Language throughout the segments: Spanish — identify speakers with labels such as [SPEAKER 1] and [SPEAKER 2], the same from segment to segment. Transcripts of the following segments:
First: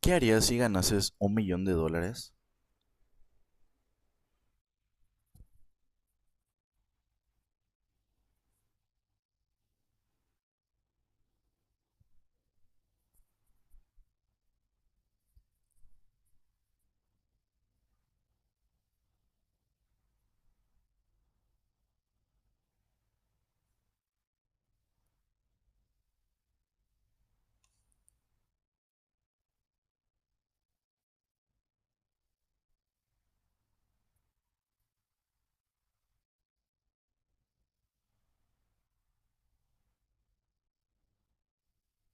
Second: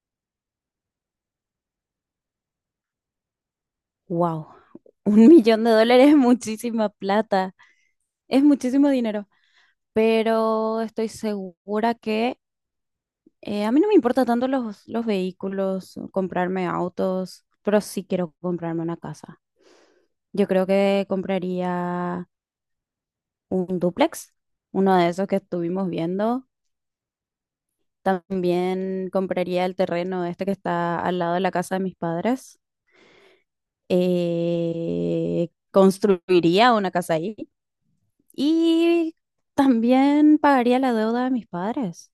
[SPEAKER 1] ¿Qué harías si ganases $1,000,000?
[SPEAKER 2] Wow, un millón de dólares es muchísima plata, es muchísimo dinero, pero estoy segura que a mí no me importa tanto los vehículos, comprarme autos, pero sí quiero comprarme una casa. Yo creo que compraría un dúplex, uno de esos que estuvimos viendo. También compraría el terreno este que está al lado de la casa de mis padres. Construiría una casa ahí. Y también pagaría la deuda de mis padres,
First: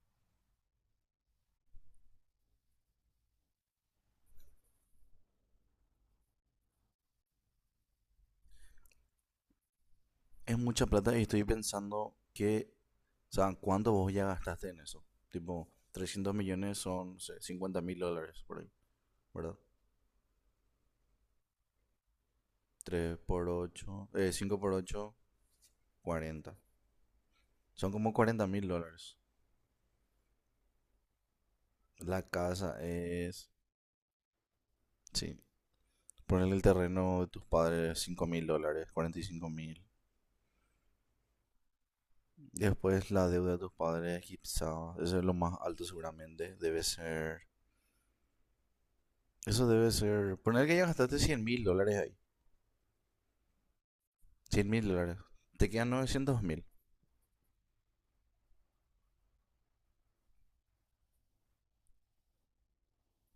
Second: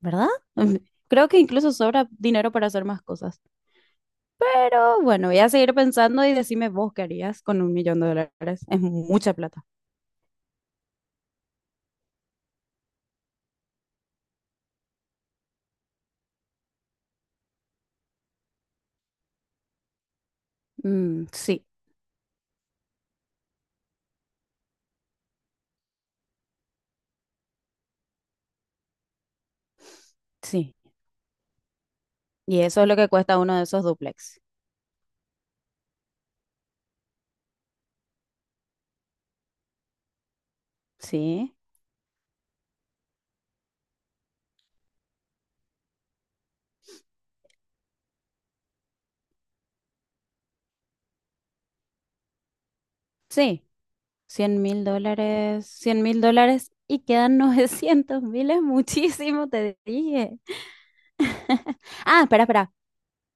[SPEAKER 2] ¿verdad? Creo que incluso sobra dinero para hacer más cosas. Pero bueno, voy a seguir pensando y decime vos qué harías con un millón de dólares. Es mucha plata.
[SPEAKER 1] Es mucha plata y estoy pensando que, o sea, ¿cuánto vos ya gastaste en eso? Tipo, 300 millones son, no sé, 50 mil dólares por ahí, ¿verdad?
[SPEAKER 2] Mm, sí,
[SPEAKER 1] 3 por 8, 5 por 8, 40. Son como 40 mil dólares.
[SPEAKER 2] sí.
[SPEAKER 1] La
[SPEAKER 2] Y
[SPEAKER 1] casa
[SPEAKER 2] eso es lo que cuesta
[SPEAKER 1] es,
[SPEAKER 2] uno de esos duplex.
[SPEAKER 1] sí, ponerle el terreno de tus padres, 5 mil dólares, 45 mil.
[SPEAKER 2] Sí,
[SPEAKER 1] Después la deuda de tus padres, quizá, eso es lo más alto seguramente, debe ser Eso debe ser. Poner que ya gastaste 100 mil dólares ahí.
[SPEAKER 2] sí. Cien
[SPEAKER 1] Cien
[SPEAKER 2] mil
[SPEAKER 1] mil dólares.
[SPEAKER 2] dólares,
[SPEAKER 1] Te quedan
[SPEAKER 2] cien mil
[SPEAKER 1] novecientos mil.
[SPEAKER 2] dólares y quedan 900.000. Es muchísimo, te dije. Ah, espera, espera.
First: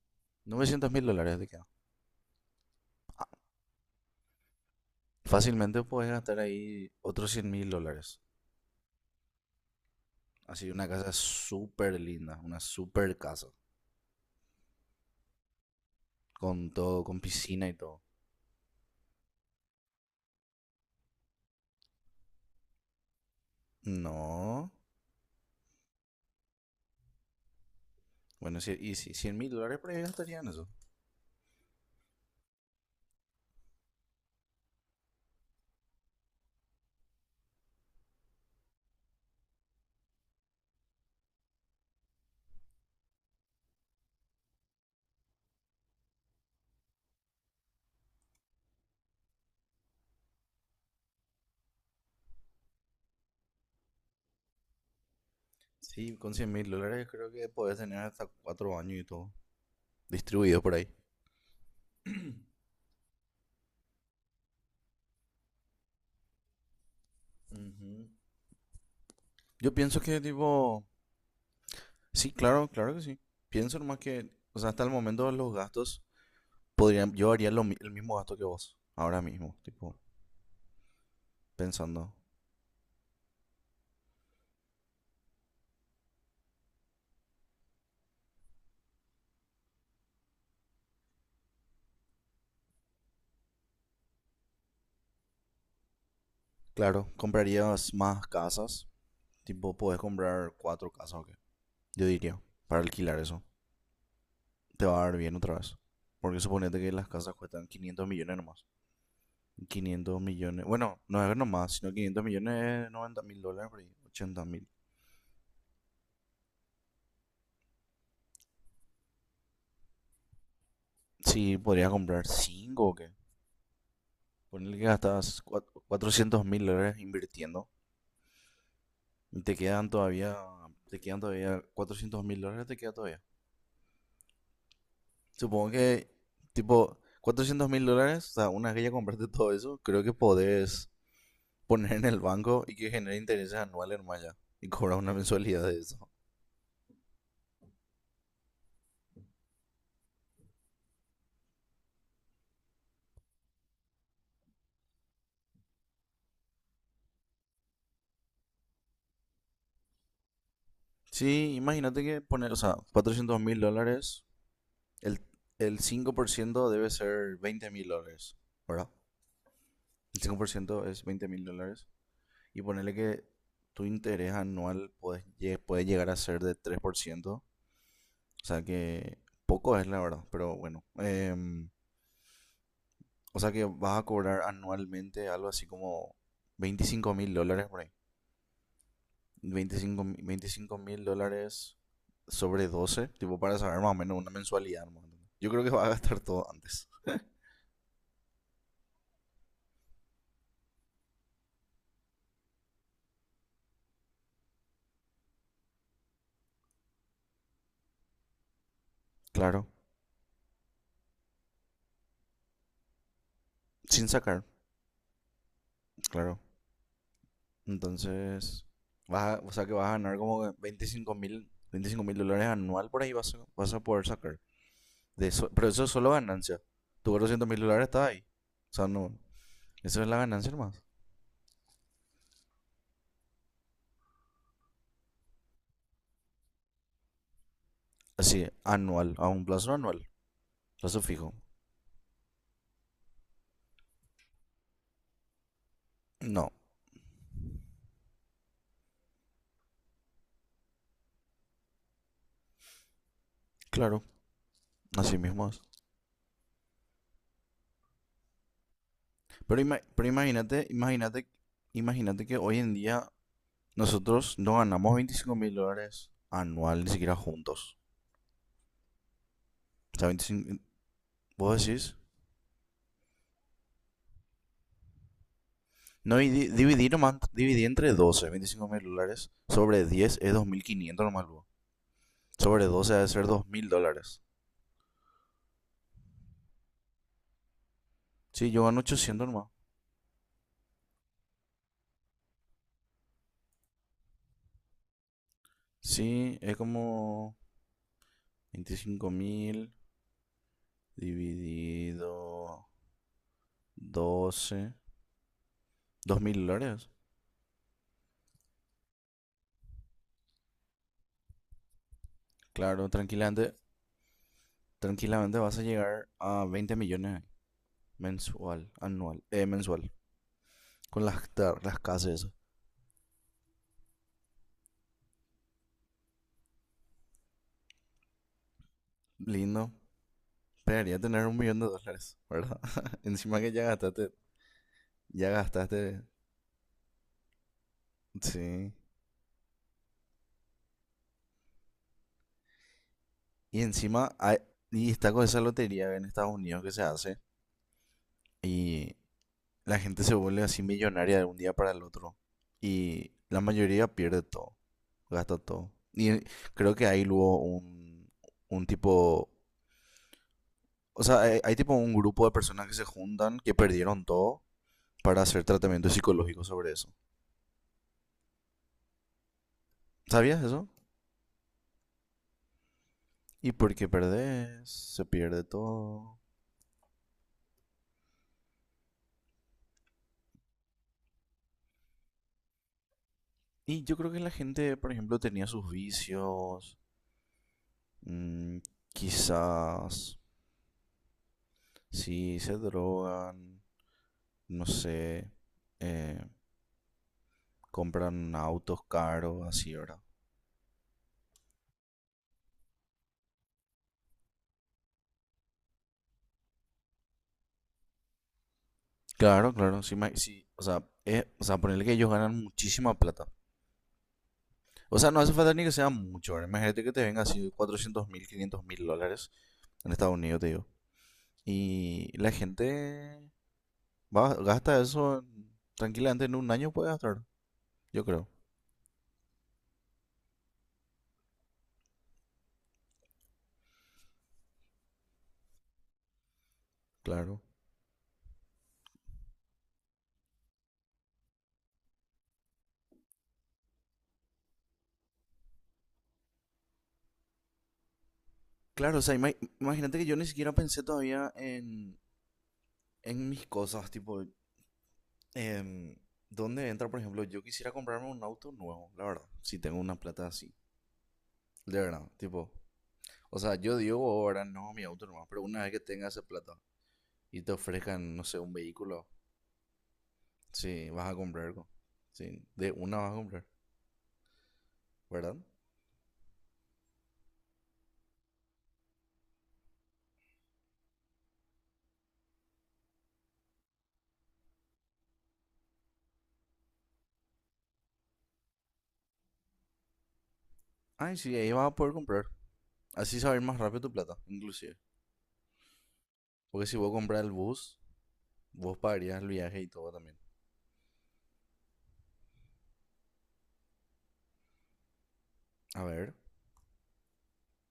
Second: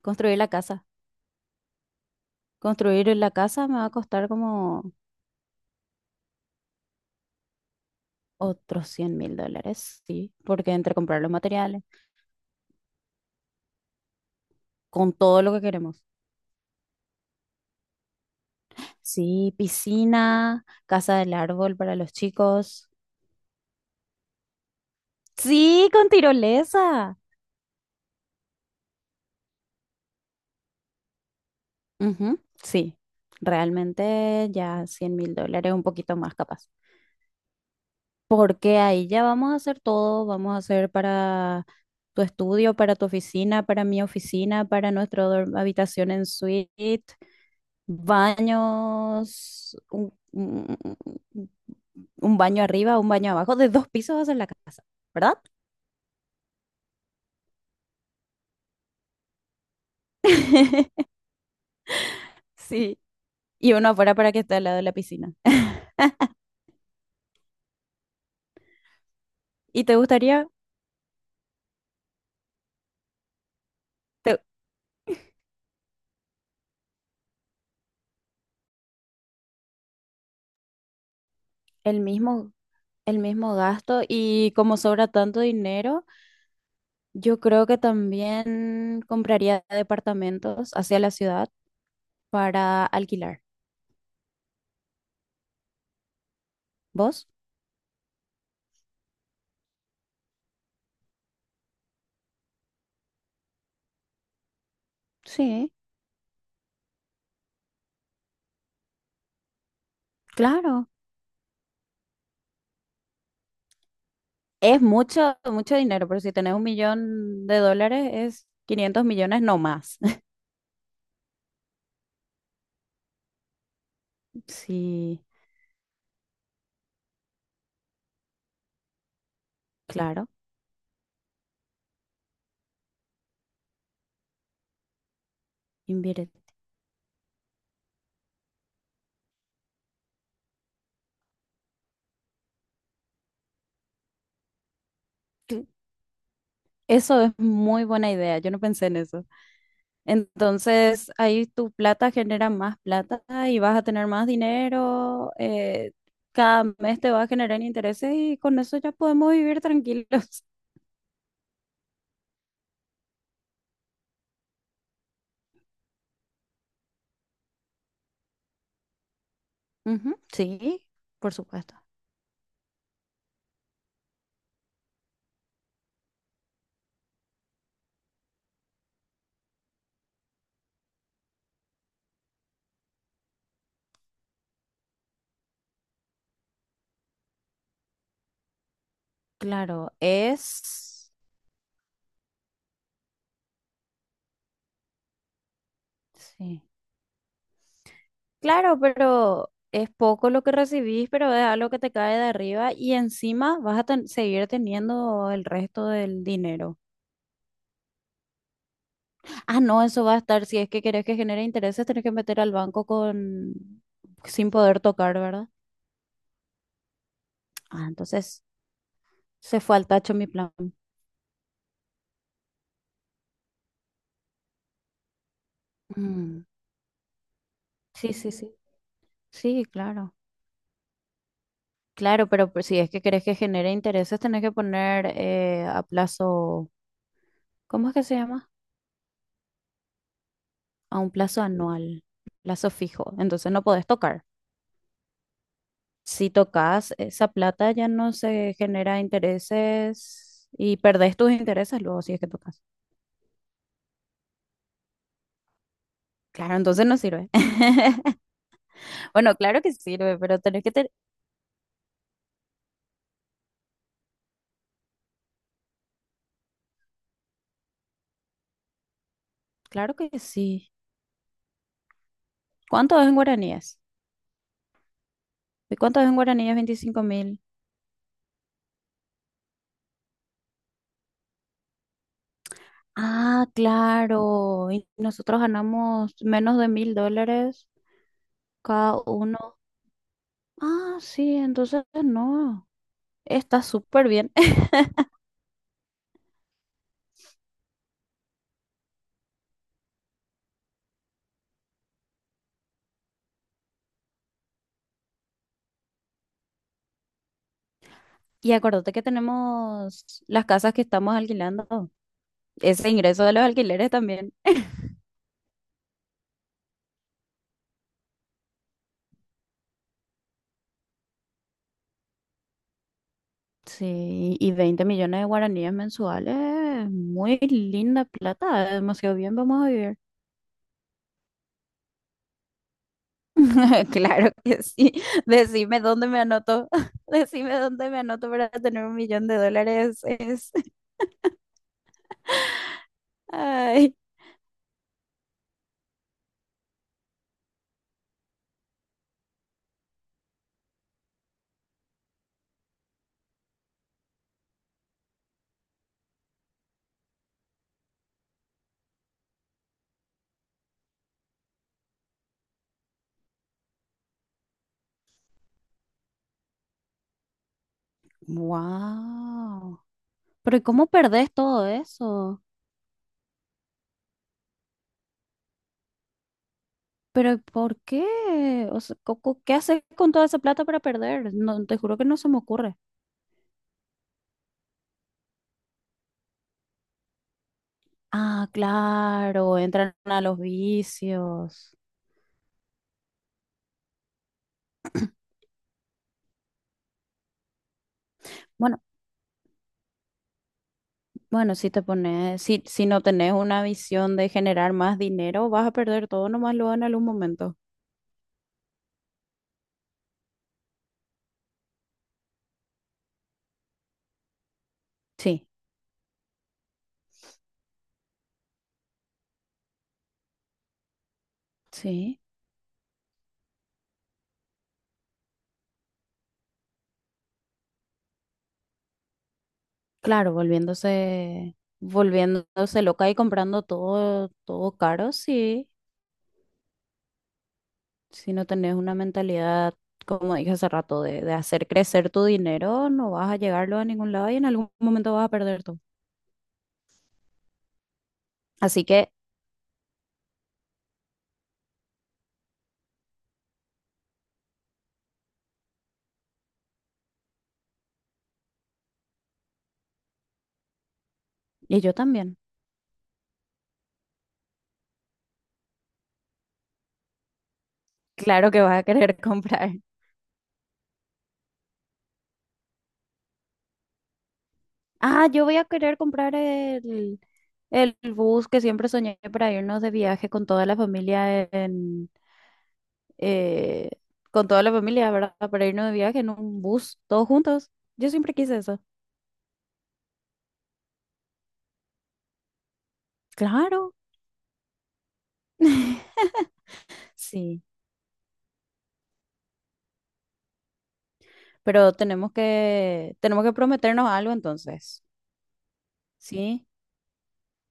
[SPEAKER 2] Construir la casa.
[SPEAKER 1] Novecientos mil dólares te quedan.
[SPEAKER 2] Construir
[SPEAKER 1] Ah,
[SPEAKER 2] la casa me va a costar como...
[SPEAKER 1] fácilmente puedes gastar ahí otros 100 mil dólares.
[SPEAKER 2] Otros $100.000, sí,
[SPEAKER 1] Así,
[SPEAKER 2] porque
[SPEAKER 1] una
[SPEAKER 2] entre
[SPEAKER 1] casa
[SPEAKER 2] comprar los materiales,
[SPEAKER 1] súper linda. Una súper casa.
[SPEAKER 2] con todo lo que queremos.
[SPEAKER 1] Con todo, con piscina y todo.
[SPEAKER 2] Sí, piscina, casa del árbol para los chicos.
[SPEAKER 1] No.
[SPEAKER 2] Sí, con tirolesa.
[SPEAKER 1] Bueno, sí, y sí, 100 mil dólares por ahí gastarían eso.
[SPEAKER 2] Ujú, sí, realmente ya $100.000, un poquito más capaz. Porque ahí ya vamos a hacer todo, vamos a hacer para tu estudio, para tu oficina, para mi oficina, para nuestra habitación en suite. Baños, un baño arriba, un baño abajo, de dos pisos hacer la casa, ¿verdad?
[SPEAKER 1] Sí, con 100 mil dólares creo que podés tener hasta cuatro años y todo. Distribuido por ahí.
[SPEAKER 2] Sí. Y uno afuera para que esté al lado de la piscina.
[SPEAKER 1] Ujú. Yo
[SPEAKER 2] ¿Y te
[SPEAKER 1] pienso que,
[SPEAKER 2] gustaría
[SPEAKER 1] tipo, sí, claro, claro que sí. Pienso nomás que,
[SPEAKER 2] te-
[SPEAKER 1] o sea, hasta el momento los gastos podrían, yo haría el mismo gasto que vos, ahora mismo, tipo,
[SPEAKER 2] el
[SPEAKER 1] pensando.
[SPEAKER 2] mismo, el mismo gasto? Y como sobra tanto dinero, yo creo que también compraría departamentos hacia la ciudad para alquilar.
[SPEAKER 1] Claro,
[SPEAKER 2] ¿Vos?
[SPEAKER 1] comprarías más casas, tipo, podés comprar cuatro casas o qué. Yo diría, para alquilar eso, te va a dar bien otra
[SPEAKER 2] Sí,
[SPEAKER 1] vez. Porque suponete que las casas cuestan 500 millones nomás. 500 millones,
[SPEAKER 2] claro.
[SPEAKER 1] bueno, no es nomás, sino 500 millones 90 mil dólares, por ahí, 80 mil.
[SPEAKER 2] Es mucho, mucho dinero, pero si tenés un millón de dólares es 500 millones no más.
[SPEAKER 1] Sí, podrías comprar cinco o qué. Ponle que
[SPEAKER 2] Sí,
[SPEAKER 1] gastas 400 mil dólares invirtiendo. Te quedan
[SPEAKER 2] claro,
[SPEAKER 1] todavía, 400 mil dólares, te queda todavía. Supongo que,
[SPEAKER 2] invierte.
[SPEAKER 1] tipo, 400 mil dólares, o sea, una vez que ya compraste todo eso, creo que podés poner en el banco y que genere intereses anuales nomás ya. Y cobrar una mensualidad de eso.
[SPEAKER 2] Eso es muy buena idea, yo no pensé en eso. Entonces, ahí tu plata genera más plata y vas a tener más dinero, cada mes te va a generar intereses y con eso ya podemos vivir tranquilos.
[SPEAKER 1] Sí, imagínate que poner, o sea, 400 mil dólares, el, el 5% debe ser 20 mil dólares, ¿verdad?
[SPEAKER 2] Ujú,
[SPEAKER 1] El 5%
[SPEAKER 2] sí,
[SPEAKER 1] es veinte
[SPEAKER 2] por
[SPEAKER 1] mil
[SPEAKER 2] supuesto.
[SPEAKER 1] dólares. Y ponerle que tu interés anual puede llegar a ser de 3%. O sea que poco es la verdad, pero bueno. O sea que vas a cobrar anualmente algo así como 25 mil dólares por ahí.
[SPEAKER 2] Claro,
[SPEAKER 1] Veinticinco mil
[SPEAKER 2] es...
[SPEAKER 1] dólares sobre 12 tipo para saber más o menos una mensualidad. ¿No? Yo creo que vas a gastar todo
[SPEAKER 2] Sí.
[SPEAKER 1] antes.
[SPEAKER 2] Claro, pero es poco lo que recibís, pero es algo que te cae de arriba y encima vas a seguir teniendo el resto del dinero. Ah,
[SPEAKER 1] Claro.
[SPEAKER 2] no, eso va a estar, si es que querés que genere intereses, tenés que meter al banco con
[SPEAKER 1] Sin sacar,
[SPEAKER 2] sin poder tocar, ¿verdad?
[SPEAKER 1] claro.
[SPEAKER 2] Ah, entonces
[SPEAKER 1] Entonces, o
[SPEAKER 2] se
[SPEAKER 1] sea que
[SPEAKER 2] fue al
[SPEAKER 1] vas a
[SPEAKER 2] tacho
[SPEAKER 1] ganar
[SPEAKER 2] mi plan.
[SPEAKER 1] como 25 mil dólares anual por ahí vas a, poder sacar. De eso, pero eso es solo
[SPEAKER 2] Mm,
[SPEAKER 1] ganancia. Tu 200 mil dólares está
[SPEAKER 2] sí,
[SPEAKER 1] ahí.
[SPEAKER 2] sí, sí.
[SPEAKER 1] O sea, no.
[SPEAKER 2] Sí,
[SPEAKER 1] Eso es
[SPEAKER 2] claro.
[SPEAKER 1] la ganancia más.
[SPEAKER 2] Claro, pero pues si es que querés que genere intereses, tenés que poner a plazo, ¿cómo es que se
[SPEAKER 1] Así,
[SPEAKER 2] llama?
[SPEAKER 1] anual, a un plazo anual.
[SPEAKER 2] A
[SPEAKER 1] Plazo
[SPEAKER 2] un
[SPEAKER 1] fijo.
[SPEAKER 2] plazo anual, plazo fijo. Entonces no podés tocar. Si
[SPEAKER 1] No,
[SPEAKER 2] tocas esa plata ya no se genera intereses y perdés tus intereses luego si es que tocas.
[SPEAKER 1] claro, así mismo es.
[SPEAKER 2] Claro, entonces no sirve. Bueno,
[SPEAKER 1] Pero,
[SPEAKER 2] claro que
[SPEAKER 1] ima- pero
[SPEAKER 2] sirve, pero
[SPEAKER 1] imagínate,
[SPEAKER 2] tenés que tener...
[SPEAKER 1] imagínate, imagínate que hoy en día nosotros no ganamos 25 mil dólares anual, ni siquiera juntos.
[SPEAKER 2] Claro
[SPEAKER 1] O sea,
[SPEAKER 2] que
[SPEAKER 1] 25
[SPEAKER 2] sí.
[SPEAKER 1] vos decís,
[SPEAKER 2] ¿Cuánto es en guaraníes? ¿Y cuánto es en
[SPEAKER 1] no, y di-
[SPEAKER 2] guaraníes?
[SPEAKER 1] dividí
[SPEAKER 2] veinticinco
[SPEAKER 1] nomás,
[SPEAKER 2] mil.
[SPEAKER 1] dividí entre 12 25 mil dólares, sobre 10 es 2.500 nomás luego. Sobre 12 debe ser dos
[SPEAKER 2] Ah,
[SPEAKER 1] mil dólares.
[SPEAKER 2] claro. Y nosotros ganamos menos de 1.000 dólares
[SPEAKER 1] Sí, yo gano
[SPEAKER 2] cada
[SPEAKER 1] 800 nomás.
[SPEAKER 2] uno. Ah, sí, entonces no. Está súper bien.
[SPEAKER 1] Sí, es como 25.000 dividido doce, dos mil dólares.
[SPEAKER 2] Y acuérdate que tenemos las casas que estamos alquilando. Ese
[SPEAKER 1] Claro,
[SPEAKER 2] ingreso de los
[SPEAKER 1] tranquilamente,
[SPEAKER 2] alquileres también.
[SPEAKER 1] tranquilamente vas a llegar a veinte millones mensual, anual, mensual. Con las casas, y eso.
[SPEAKER 2] Sí, y 20 millones de guaraníes mensuales, muy linda plata, demasiado bien vamos a
[SPEAKER 1] Lindo.
[SPEAKER 2] vivir.
[SPEAKER 1] Esperaría tener un millón de dólares, ¿verdad? Encima que ya gastaste,
[SPEAKER 2] Claro que sí.
[SPEAKER 1] ya
[SPEAKER 2] Decime
[SPEAKER 1] gastaste,
[SPEAKER 2] dónde me anoto. Decime dónde me anoto para
[SPEAKER 1] sí.
[SPEAKER 2] tener un millón de dólares. Es...
[SPEAKER 1] Y
[SPEAKER 2] Ay.
[SPEAKER 1] encima, y está con esa lotería en Estados Unidos que se hace. Y la gente se vuelve así millonaria de un día para el otro. Y la mayoría pierde todo, gasta todo. Y creo que hay luego un tipo, o sea, hay tipo un grupo de personas que se juntan, que perdieron todo, para hacer tratamiento psicológico sobre eso.
[SPEAKER 2] Wow.
[SPEAKER 1] ¿Sabías
[SPEAKER 2] Pero
[SPEAKER 1] eso?
[SPEAKER 2] ¿cómo perdés todo eso?
[SPEAKER 1] Y porque perdés, se pierde todo.
[SPEAKER 2] ¿Pero por qué? O sea, ¿qué haces con toda esa plata para perder? No, te juro que no se me ocurre.
[SPEAKER 1] Y yo creo que la gente, por ejemplo, tenía sus vicios,
[SPEAKER 2] Ah,
[SPEAKER 1] mm,
[SPEAKER 2] claro, entran
[SPEAKER 1] quizás,
[SPEAKER 2] a los vicios.
[SPEAKER 1] sí, se drogan, no sé, eh, compran
[SPEAKER 2] Bueno,
[SPEAKER 1] autos caros, así, ¿verdad?
[SPEAKER 2] bueno, si te pones, si no tenés una visión de generar más dinero, vas a perder todo nomás luego en algún momento.
[SPEAKER 1] Claro, claro, sí, o sea, es, o sea, ponerle que ellos ganan muchísima plata. O sea, no hace
[SPEAKER 2] Sí,
[SPEAKER 1] falta ni que sea mucho, ¿verdad? Imagínate que te venga así 400 mil, 500 mil dólares en Estados Unidos, te digo. Y
[SPEAKER 2] sí.
[SPEAKER 1] la gente va, gasta eso tranquilamente en un año, puede gastar, yo creo.
[SPEAKER 2] Claro, volviéndose, volviéndose loca y comprando todo, todo caro, sí.
[SPEAKER 1] Claro.
[SPEAKER 2] Si no tenés una mentalidad, como dije hace rato, de hacer crecer tu dinero, no vas a llegarlo a ningún lado y en algún momento vas a perder todo. Así
[SPEAKER 1] Claro, o
[SPEAKER 2] que,
[SPEAKER 1] sea, imagínate que yo ni siquiera pensé todavía en, mis cosas, tipo, em, ¿dónde entra, por ejemplo? Yo quisiera comprarme un auto nuevo, la verdad, si tengo una plata así. De
[SPEAKER 2] y yo
[SPEAKER 1] verdad,
[SPEAKER 2] también.
[SPEAKER 1] tipo, o sea, yo digo ahora no mi auto nomás, pero una vez que tengas esa plata y te ofrezcan, no sé,
[SPEAKER 2] Claro
[SPEAKER 1] un
[SPEAKER 2] que vas a
[SPEAKER 1] vehículo,
[SPEAKER 2] querer comprar.
[SPEAKER 1] sí, vas a comprar, sí, de una vas a comprar,
[SPEAKER 2] Ah,
[SPEAKER 1] ¿verdad?
[SPEAKER 2] yo voy a querer comprar el bus que siempre soñé para irnos de viaje con toda la familia eh, con toda la familia, ¿verdad? Para irnos de viaje en un bus, todos juntos. Yo siempre quise eso.
[SPEAKER 1] Ay, sí, ahí vas a poder comprar. Así saber más
[SPEAKER 2] Claro.
[SPEAKER 1] rápido tu plata, inclusive. Porque si vos compras el
[SPEAKER 2] Sí,
[SPEAKER 1] bus, vos pagarías el viaje y todo también.
[SPEAKER 2] pero tenemos que prometernos algo entonces,
[SPEAKER 1] A ver,
[SPEAKER 2] ¿sí?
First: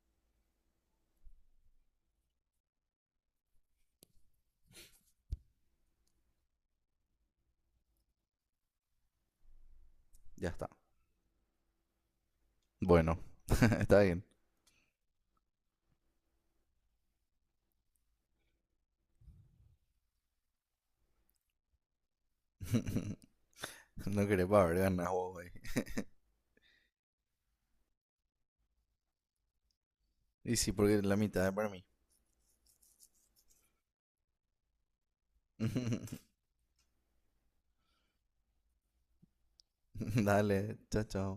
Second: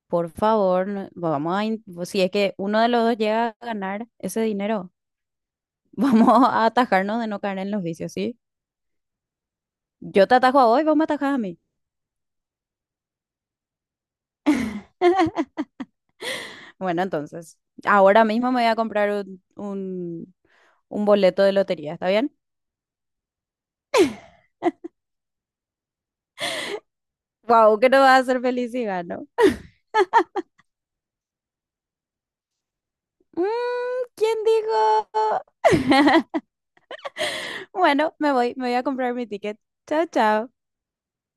[SPEAKER 2] Por favor, si es que uno de los dos llega a ganar ese dinero, vamos a atajarnos de no caer en los vicios, ¿sí? Yo te
[SPEAKER 1] ya
[SPEAKER 2] atajo a
[SPEAKER 1] está.
[SPEAKER 2] vos y vos me atajás a mí.
[SPEAKER 1] Bueno, está bien.
[SPEAKER 2] Bueno, entonces, ahora mismo me voy a comprar un boleto de lotería, ¿está bien?
[SPEAKER 1] No querés pagar ganas vos, güey.
[SPEAKER 2] Wow, que no va a ser feliz si gano.
[SPEAKER 1] Y sí, porque la mitad es para mí.
[SPEAKER 2] Mm, ¿quién dijo? Bueno, me voy a comprar mi ticket. Chao, chao.
[SPEAKER 1] Dale, chao, chao.